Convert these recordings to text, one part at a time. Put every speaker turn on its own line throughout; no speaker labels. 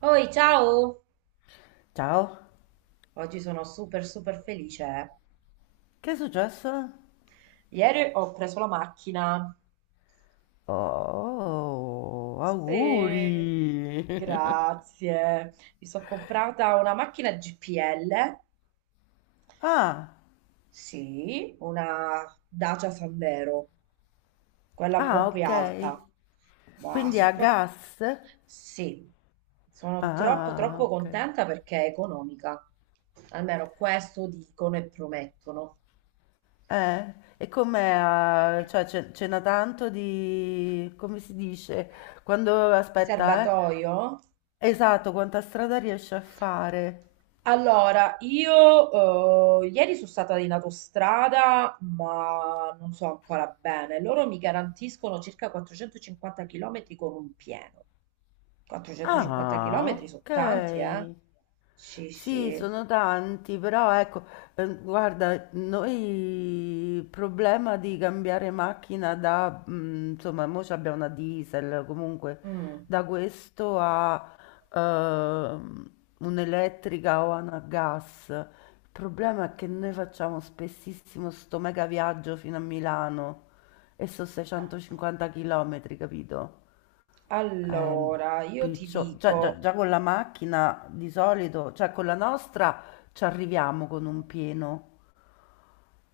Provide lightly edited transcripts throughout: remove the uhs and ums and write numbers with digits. Oi, ciao!
Ciao,
Oggi sono super super felice.
che è successo?
Ieri ho preso la macchina.
Oh,
Sì,
auguri!
grazie. Mi sono comprata una macchina GPL.
Ah,
Sì, una Dacia Sandero, quella un po'
ah,
più
ok.
alta. Ma
Quindi
sono
a
troppo.
gas?
Sì, sono troppo
Ah,
troppo
ok.
contenta perché è economica. Almeno questo dicono e promettono.
E com'è? Cioè, ce n'ha tanto di... come si dice? Quando...
Il
aspetta, eh?
serbatoio?
Esatto, quanta strada riesce a fare?
Allora, io ieri sono stata in autostrada, ma non so ancora bene. Loro mi garantiscono circa 450 km con un pieno. 450 km
Ah,
sono tanti, eh?
ok.
Sì,
Sì,
sì.
sono tanti, però ecco, guarda, noi il problema di cambiare macchina da, insomma, mo abbiamo una diesel, comunque
Mm.
da questo a ehm, un'elettrica o a una gas. Il problema è che noi facciamo spessissimo sto mega viaggio fino a Milano e sono 650 km, capito? Ehm,
Allora, io ti
piccio, già, già-
dico,
già con la macchina di solito, cioè con la nostra ci arriviamo con un pieno,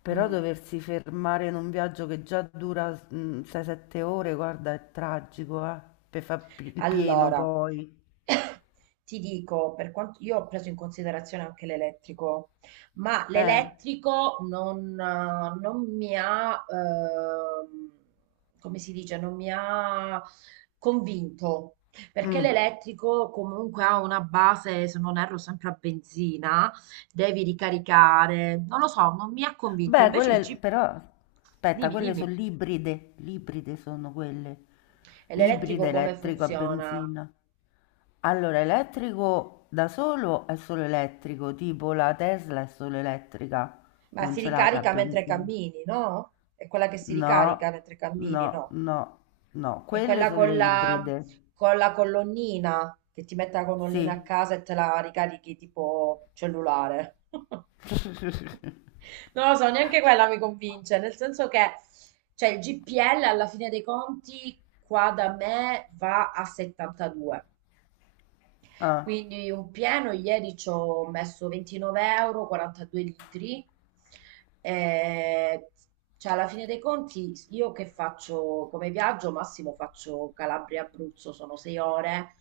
però
mm,
doversi fermare in un viaggio che già dura 6-7 ore, guarda, è tragico, per fare il pieno
Allora,
poi.
ti dico, per quanto io ho preso in considerazione anche l'elettrico, ma
Eh,
l'elettrico non mi ha, come si dice, non mi ha convinto, perché
mm.
l'elettrico comunque ha una base, se non erro, sempre a benzina, devi ricaricare, non lo so, non mi ha convinto,
Beh,
invece il
quelle
chip,
però, aspetta,
dimmi,
quelle sono
dimmi,
l'ibride, l'ibride sono quelle,
e l'elettrico
ibride
come
elettrico a
funziona?
benzina. Allora, elettrico da solo è solo elettrico, tipo la Tesla è solo elettrica,
Ma
non
si
ce l'ha la
ricarica mentre
benzina.
cammini, no? È quella che si
No,
ricarica mentre cammini,
no,
no?
no, no,
È
quelle
quella
sono le ibride,
con la colonnina, che ti mette la colonnina a
sì.
casa e te la ricarichi tipo cellulare. Non lo so, neanche quella mi convince, nel senso che, cioè, il GPL alla fine dei conti qua da me va a 72.
Ah,
Quindi un pieno, ieri ci ho messo 29 euro, 42 litri. Eh, cioè, alla fine dei conti, io che faccio come viaggio, massimo faccio Calabria-Abruzzo, sono 6 ore.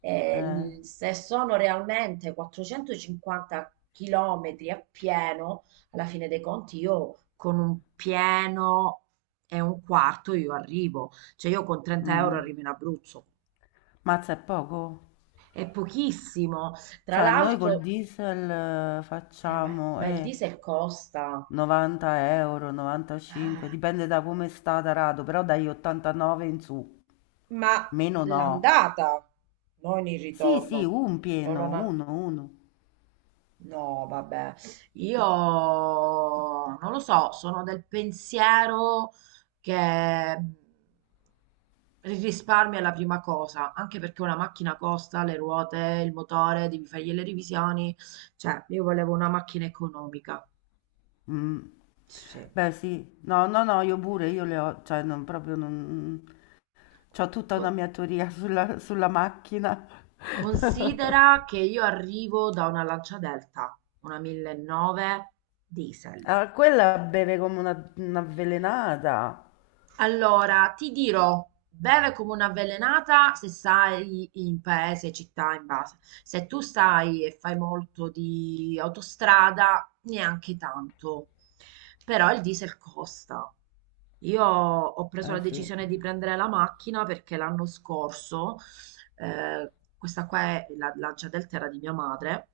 eh,
Se sono realmente 450 chilometri a pieno, alla fine dei conti io con un pieno e un quarto io arrivo. Cioè io con 30 euro
mm.
arrivo in Abruzzo.
Mazza è poco?
È pochissimo. Tra
Cioè, noi col
l'altro,
diesel facciamo
Ma il diesel costa.
90 euro, 95,
Ah,
dipende da come sta tarato, però dagli 89 in su,
ma
meno no.
l'andata, non il
Sì, sì,
ritorno.
un
Solo
pieno,
una...
uno, uno.
no, vabbè. Io non lo so, sono del pensiero che mm, il risparmio è la prima cosa, anche perché una macchina costa, le ruote, il motore, devi fargli le revisioni. Cioè, io volevo una macchina economica.
Mm,
Sì.
beh, sì, no, no, no, io pure, io le ho, cioè, non, proprio non... C'ho tutta una
Co-
mia teoria sulla macchina.
Considera che io arrivo da una Lancia Delta, una mille e nove diesel.
Ah, quella beve come un'avvelenata.
Allora, ti dirò, beve come un'avvelenata se stai in paese, città, in base. Se tu stai e fai molto di autostrada, neanche tanto. Però il diesel costa. Io ho preso la
Eh sì,
decisione di prendere la macchina perché l'anno scorso, questa qua è la Gia Delta era di mia madre,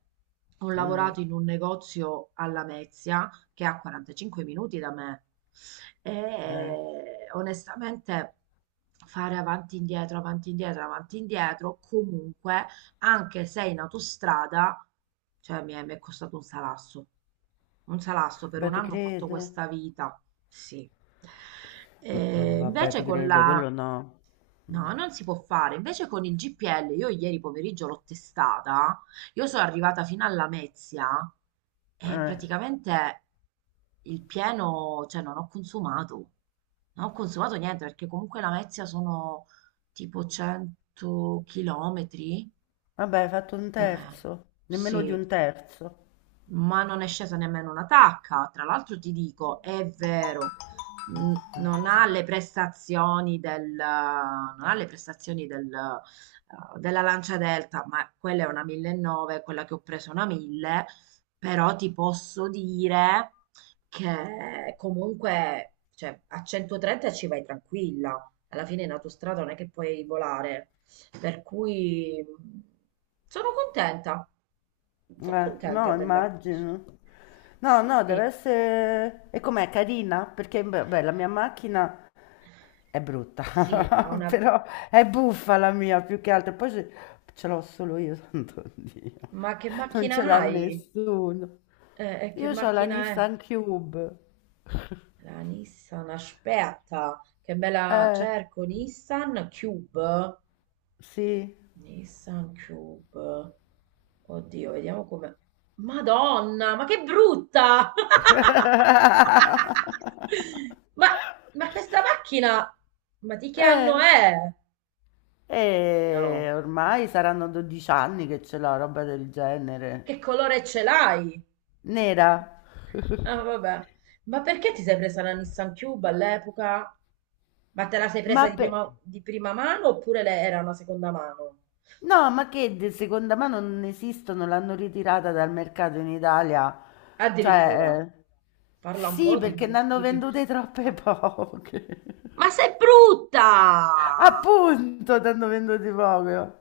ho
mm,
lavorato in un negozio alla Lamezia che è a 45 minuti da me. E
eh.
onestamente fare avanti e indietro, avanti e indietro, avanti e indietro, comunque, anche se in autostrada, cioè mi è costato un salasso. Un salasso per
Beh,
un
te
anno ho fatto
credo.
questa vita, sì.
Mm, no,
E
vabbè,
invece
ti
con
credo,
la
quello no.
no, non si può fare. Invece con il GPL, io ieri pomeriggio l'ho testata, io sono arrivata fino alla Lamezia e
Eh,
praticamente il pieno, cioè non ho consumato, non ho consumato niente perché comunque la Lamezia sono tipo 100 chilometri,
vabbè, hai fatto un
più o meno,
terzo, nemmeno di
sì,
un terzo.
ma non è scesa nemmeno una tacca. Tra l'altro ti dico, è vero, non ha le prestazioni del della Lancia Delta, ma quella è una 1900, quella che ho preso è una 1000, però ti posso dire che comunque, cioè, a 130 ci vai tranquilla. Alla fine in autostrada non è che puoi volare, per cui sono contenta, sono contenta
No,
dell'acquisto.
immagino. No,
Sì,
no, deve
sì,
essere... E com'è, carina? Perché, beh, beh, la mia macchina è brutta,
sì, ha una
però è buffa la mia più che altro. Poi ce l'ho solo io, Santo Dio.
ma che
Non ce
macchina
l'ha
hai?
nessuno.
E che
Io ho la
macchina è?
Nissan Cube.
La Nissan, aspetta, che me la
Eh,
cerco, Nissan Cube.
sì.
Nissan Cube. Oddio, vediamo come... Madonna, ma che brutta! Ma, ma questa macchina, ma di che anno
Eh,
è? No,
ormai saranno 12 anni che c'è la roba del genere.
che colore ce l'hai?
Nera.
Ah, vabbè. Ma perché ti sei presa la Nissan Cube all'epoca? Ma te la sei presa
Ma per...
di prima mano oppure era una seconda mano?
No, ma che di seconda mano non esistono, l'hanno ritirata dal mercato in Italia.
Addirittura.
Cioè,
Parla un
sì,
po',
perché ne
dimmi,
hanno
dimmi.
vendute troppe poche.
Ma sei brutta!
Appunto, ne hanno vendute poche.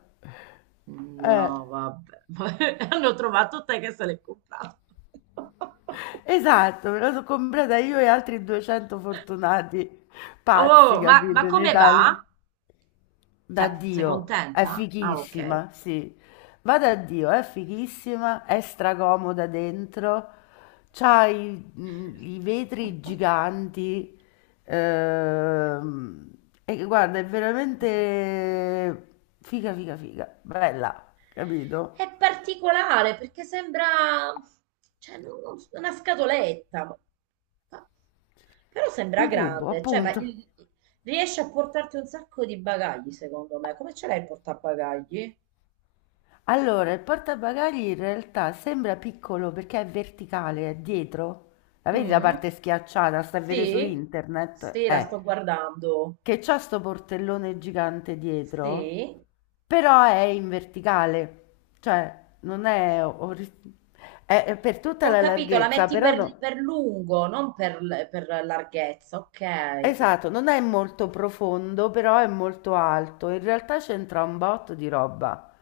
Eh.
No, vabbè. Ma hanno trovato te che se l'hai comprata.
Esatto, me la sono comprata io e altri 200 fortunati pazzi,
Oh, ma
capito, in
come va?
Italia. Da
Cioè, sei
Dio, è
contenta? Ah, ok.
fighissima, sì. Va
Beh.
da Dio, è fighissima, è stracomoda dentro, c'ha i vetri giganti, ehm, e guarda, è veramente figa, figa, figa, bella, capito?
È particolare perché sembra, cioè, non so, una scatoletta, ma- però sembra
Un cubo,
grande, cioè,
appunto.
riesce a portarti un sacco di bagagli, secondo me. Come ce l'hai il portabagagli?
Allora, il portabagagli in realtà sembra piccolo perché è verticale, è dietro. La vedi la
Mm?
parte schiacciata? Sta a vedere su
Sì,
internet?
sì, la sto guardando.
Che c'ha sto portellone gigante dietro,
Sì,
però è in verticale, cioè non è, è per tutta
ho
la
capito, la
larghezza,
metti
però no.
per lungo, non per, l- per larghezza, ok.
Esatto, non è molto profondo, però è molto alto. In realtà c'entra un botto di roba.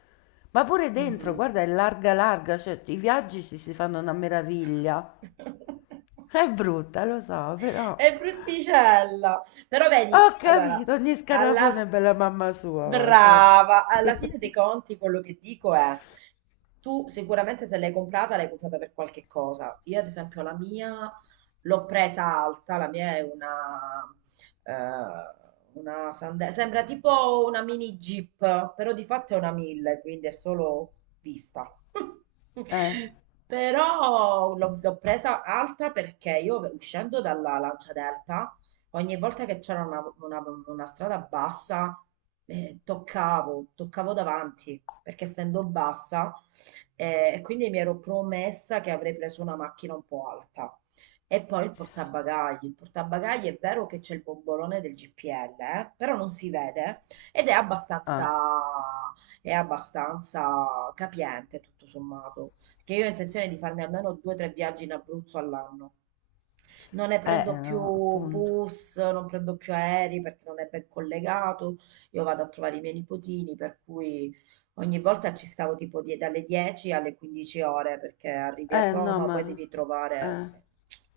Ma pure dentro,
Mm.
guarda, è larga larga, cioè i viaggi ci si fanno una meraviglia. È brutta, lo so, però
È brutticella. Però vedi,
ho
allora,
capito, ogni
alla
scarafone è bella mamma sua, ma guarda.
brava, alla fine dei conti quello che dico è, tu sicuramente se l'hai comprata, l'hai comprata per qualche cosa. Io ad esempio la mia l'ho presa alta, la mia è eh, una sembra tipo una mini Jeep, però di fatto è una 1000, quindi è solo vista.
Eh,
Però l'ho presa alta perché io uscendo dalla Lancia Delta ogni volta che c'era una strada bassa, toccavo, toccavo davanti, perché essendo bassa, e quindi mi ero promessa che avrei preso una macchina un po' alta. E poi il portabagagli. Il portabagagli è vero che c'è il bombolone del GPL, però non si vede ed
ah,
è abbastanza capiente tutto sommato. Che io ho intenzione di farmi almeno due o tre viaggi in Abruzzo all'anno, non ne prendo più
no, appunto.
bus, non prendo più aerei perché non è ben collegato, io vado a trovare i miei nipotini, per cui ogni volta ci stavo tipo dalle 10 alle 15 ore perché arrivi a
Eh no,
Roma, poi
ma,
devi trovare...
eh.
sì.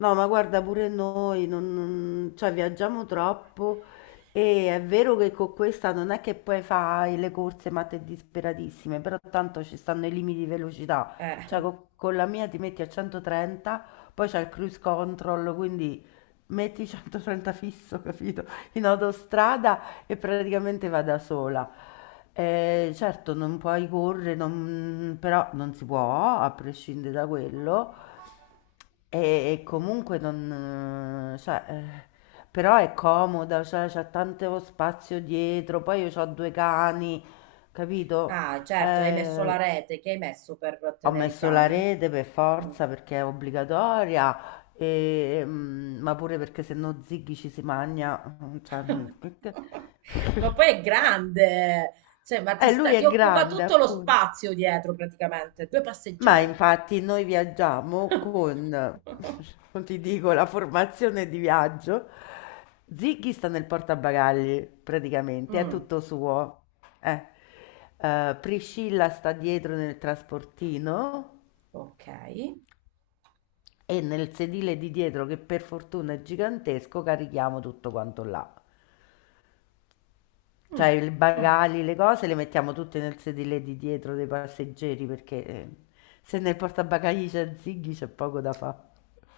No, ma guarda pure noi, non, cioè viaggiamo troppo e è vero che con questa non è che poi fai le corse matte disperatissime, però tanto ci stanno i limiti di velocità, cioè
Eh,
con la mia ti metti a 130, poi c'è il cruise control, quindi metti 130 fisso, capito? In autostrada e praticamente va da sola. Certo, non puoi correre, però non si può, a prescindere da quello. E, e comunque non, cioè, però è comoda, cioè, c'ha tanto spazio dietro, poi io ho due cani, capito?
ah, certo, hai messo la
Eh,
rete che hai messo per
ho
tenere i
messo la
cani?
rete per
Mm.
forza perché è obbligatoria, e, ma pure perché se no Ziggy ci si magna. Cioè.
Ma poi è grande, cioè,
Lui
ti
è
occupa
grande,
tutto lo
appunto.
spazio dietro praticamente, due
Ma
passeggeri.
infatti noi viaggiamo con, non ti dico, la formazione di viaggio. Ziggy sta nel portabagagli, praticamente, è
Mh,
tutto suo. Eh. Priscilla sta dietro nel trasportino
okay.
e nel sedile di dietro, che per fortuna è gigantesco, carichiamo tutto quanto là. Cioè
Mh,
i
mh.
bagagli, le cose le mettiamo tutte nel sedile di dietro dei passeggeri perché se nel portabagagli c'è Ziggy c'è poco da fare.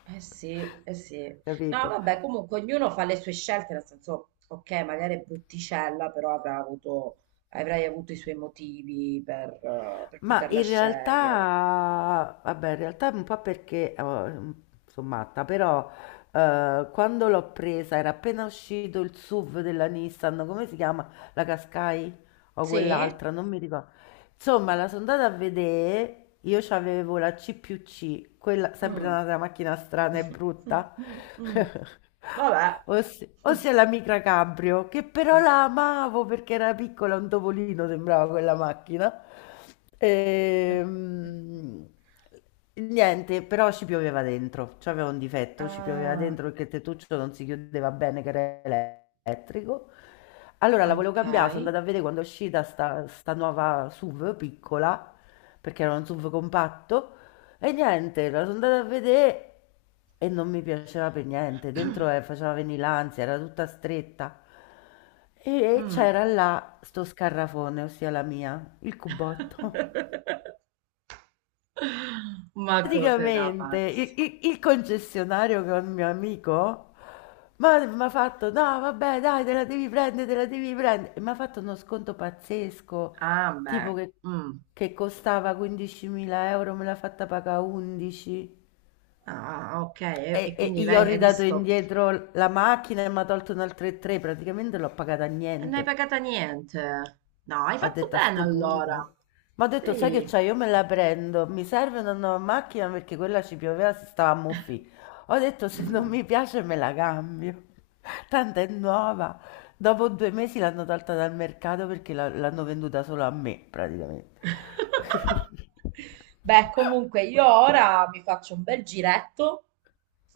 Eh sì, eh sì. No,
Capito?
vabbè, comunque ognuno fa le sue scelte, nel senso, ok, magari è brutticella, però avrai avuto i suoi motivi per
Ma
poterla
in
scegliere.
realtà, vabbè, in realtà un po' perché sono matta, però quando l'ho presa era appena uscito il SUV della Nissan, come si chiama? La Qashqai o
Sì?
quell'altra, non mi ricordo. Insomma, la sono andata a vedere, io c'avevo la C+C, quella sempre
Mm.
un'altra macchina strana e
Mm,
brutta,
mm, mm. Vabbè.
ossia la Micra Cabrio, che però la amavo perché era piccola, un topolino sembrava quella macchina. Ehm, Niente, però ci pioveva dentro. C'aveva un difetto, ci pioveva
Ah,
dentro perché il tettuccio non si chiudeva bene, che era elettrico. Allora la volevo
ok.
cambiare, sono andata a vedere quando è uscita sta nuova SUV piccola, perché era un SUV compatto, e niente, la sono andata a vedere e non mi piaceva per niente. Dentro faceva venire l'ansia, era tutta stretta. E
Mm.
c'era là sto scarrafone, ossia la mia, il cubotto.
Ma cose da
Praticamente il,
pazzi.
il- il concessionario che è un mio amico mi ha fatto: No, vabbè, dai, te la devi prendere, te la devi prendere. E mi ha fatto uno sconto pazzesco,
Ah,
tipo
beh.
che,
Mm.
che costava 15.000 euro, me l'ha fatta pagare 11.
Ah, ok. E,
E,
e
e
quindi
gli ho
hai
ridato
visto?
indietro la macchina e mi ha tolto un altro 3, praticamente l'ho pagata a
E non hai
niente.
pagata niente. No, hai
Ho
fatto
detto a
bene
sto
allora.
punto. Ma ho detto, sai che
Sì.
c'è, io me la prendo, mi serve una nuova macchina perché quella ci pioveva, si stava a muffi. Ho detto, se non
Mm.
mi piace me la cambio. Tanto è nuova. Dopo due mesi l'hanno tolta dal mercato perché l'hanno venduta solo a me, praticamente.
Beh, comunque io ora mi faccio un bel giretto,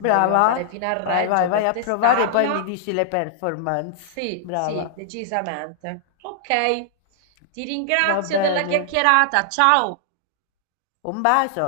voglio
Brava?
andare fino a
Vai, vai,
Reggio
vai
per
a provare, e poi mi
testarla.
dici le performance.
Sì,
Brava.
sì, decisamente. Ok, ti
Va
ringrazio della
bene.
chiacchierata. Ciao!
Un bacio.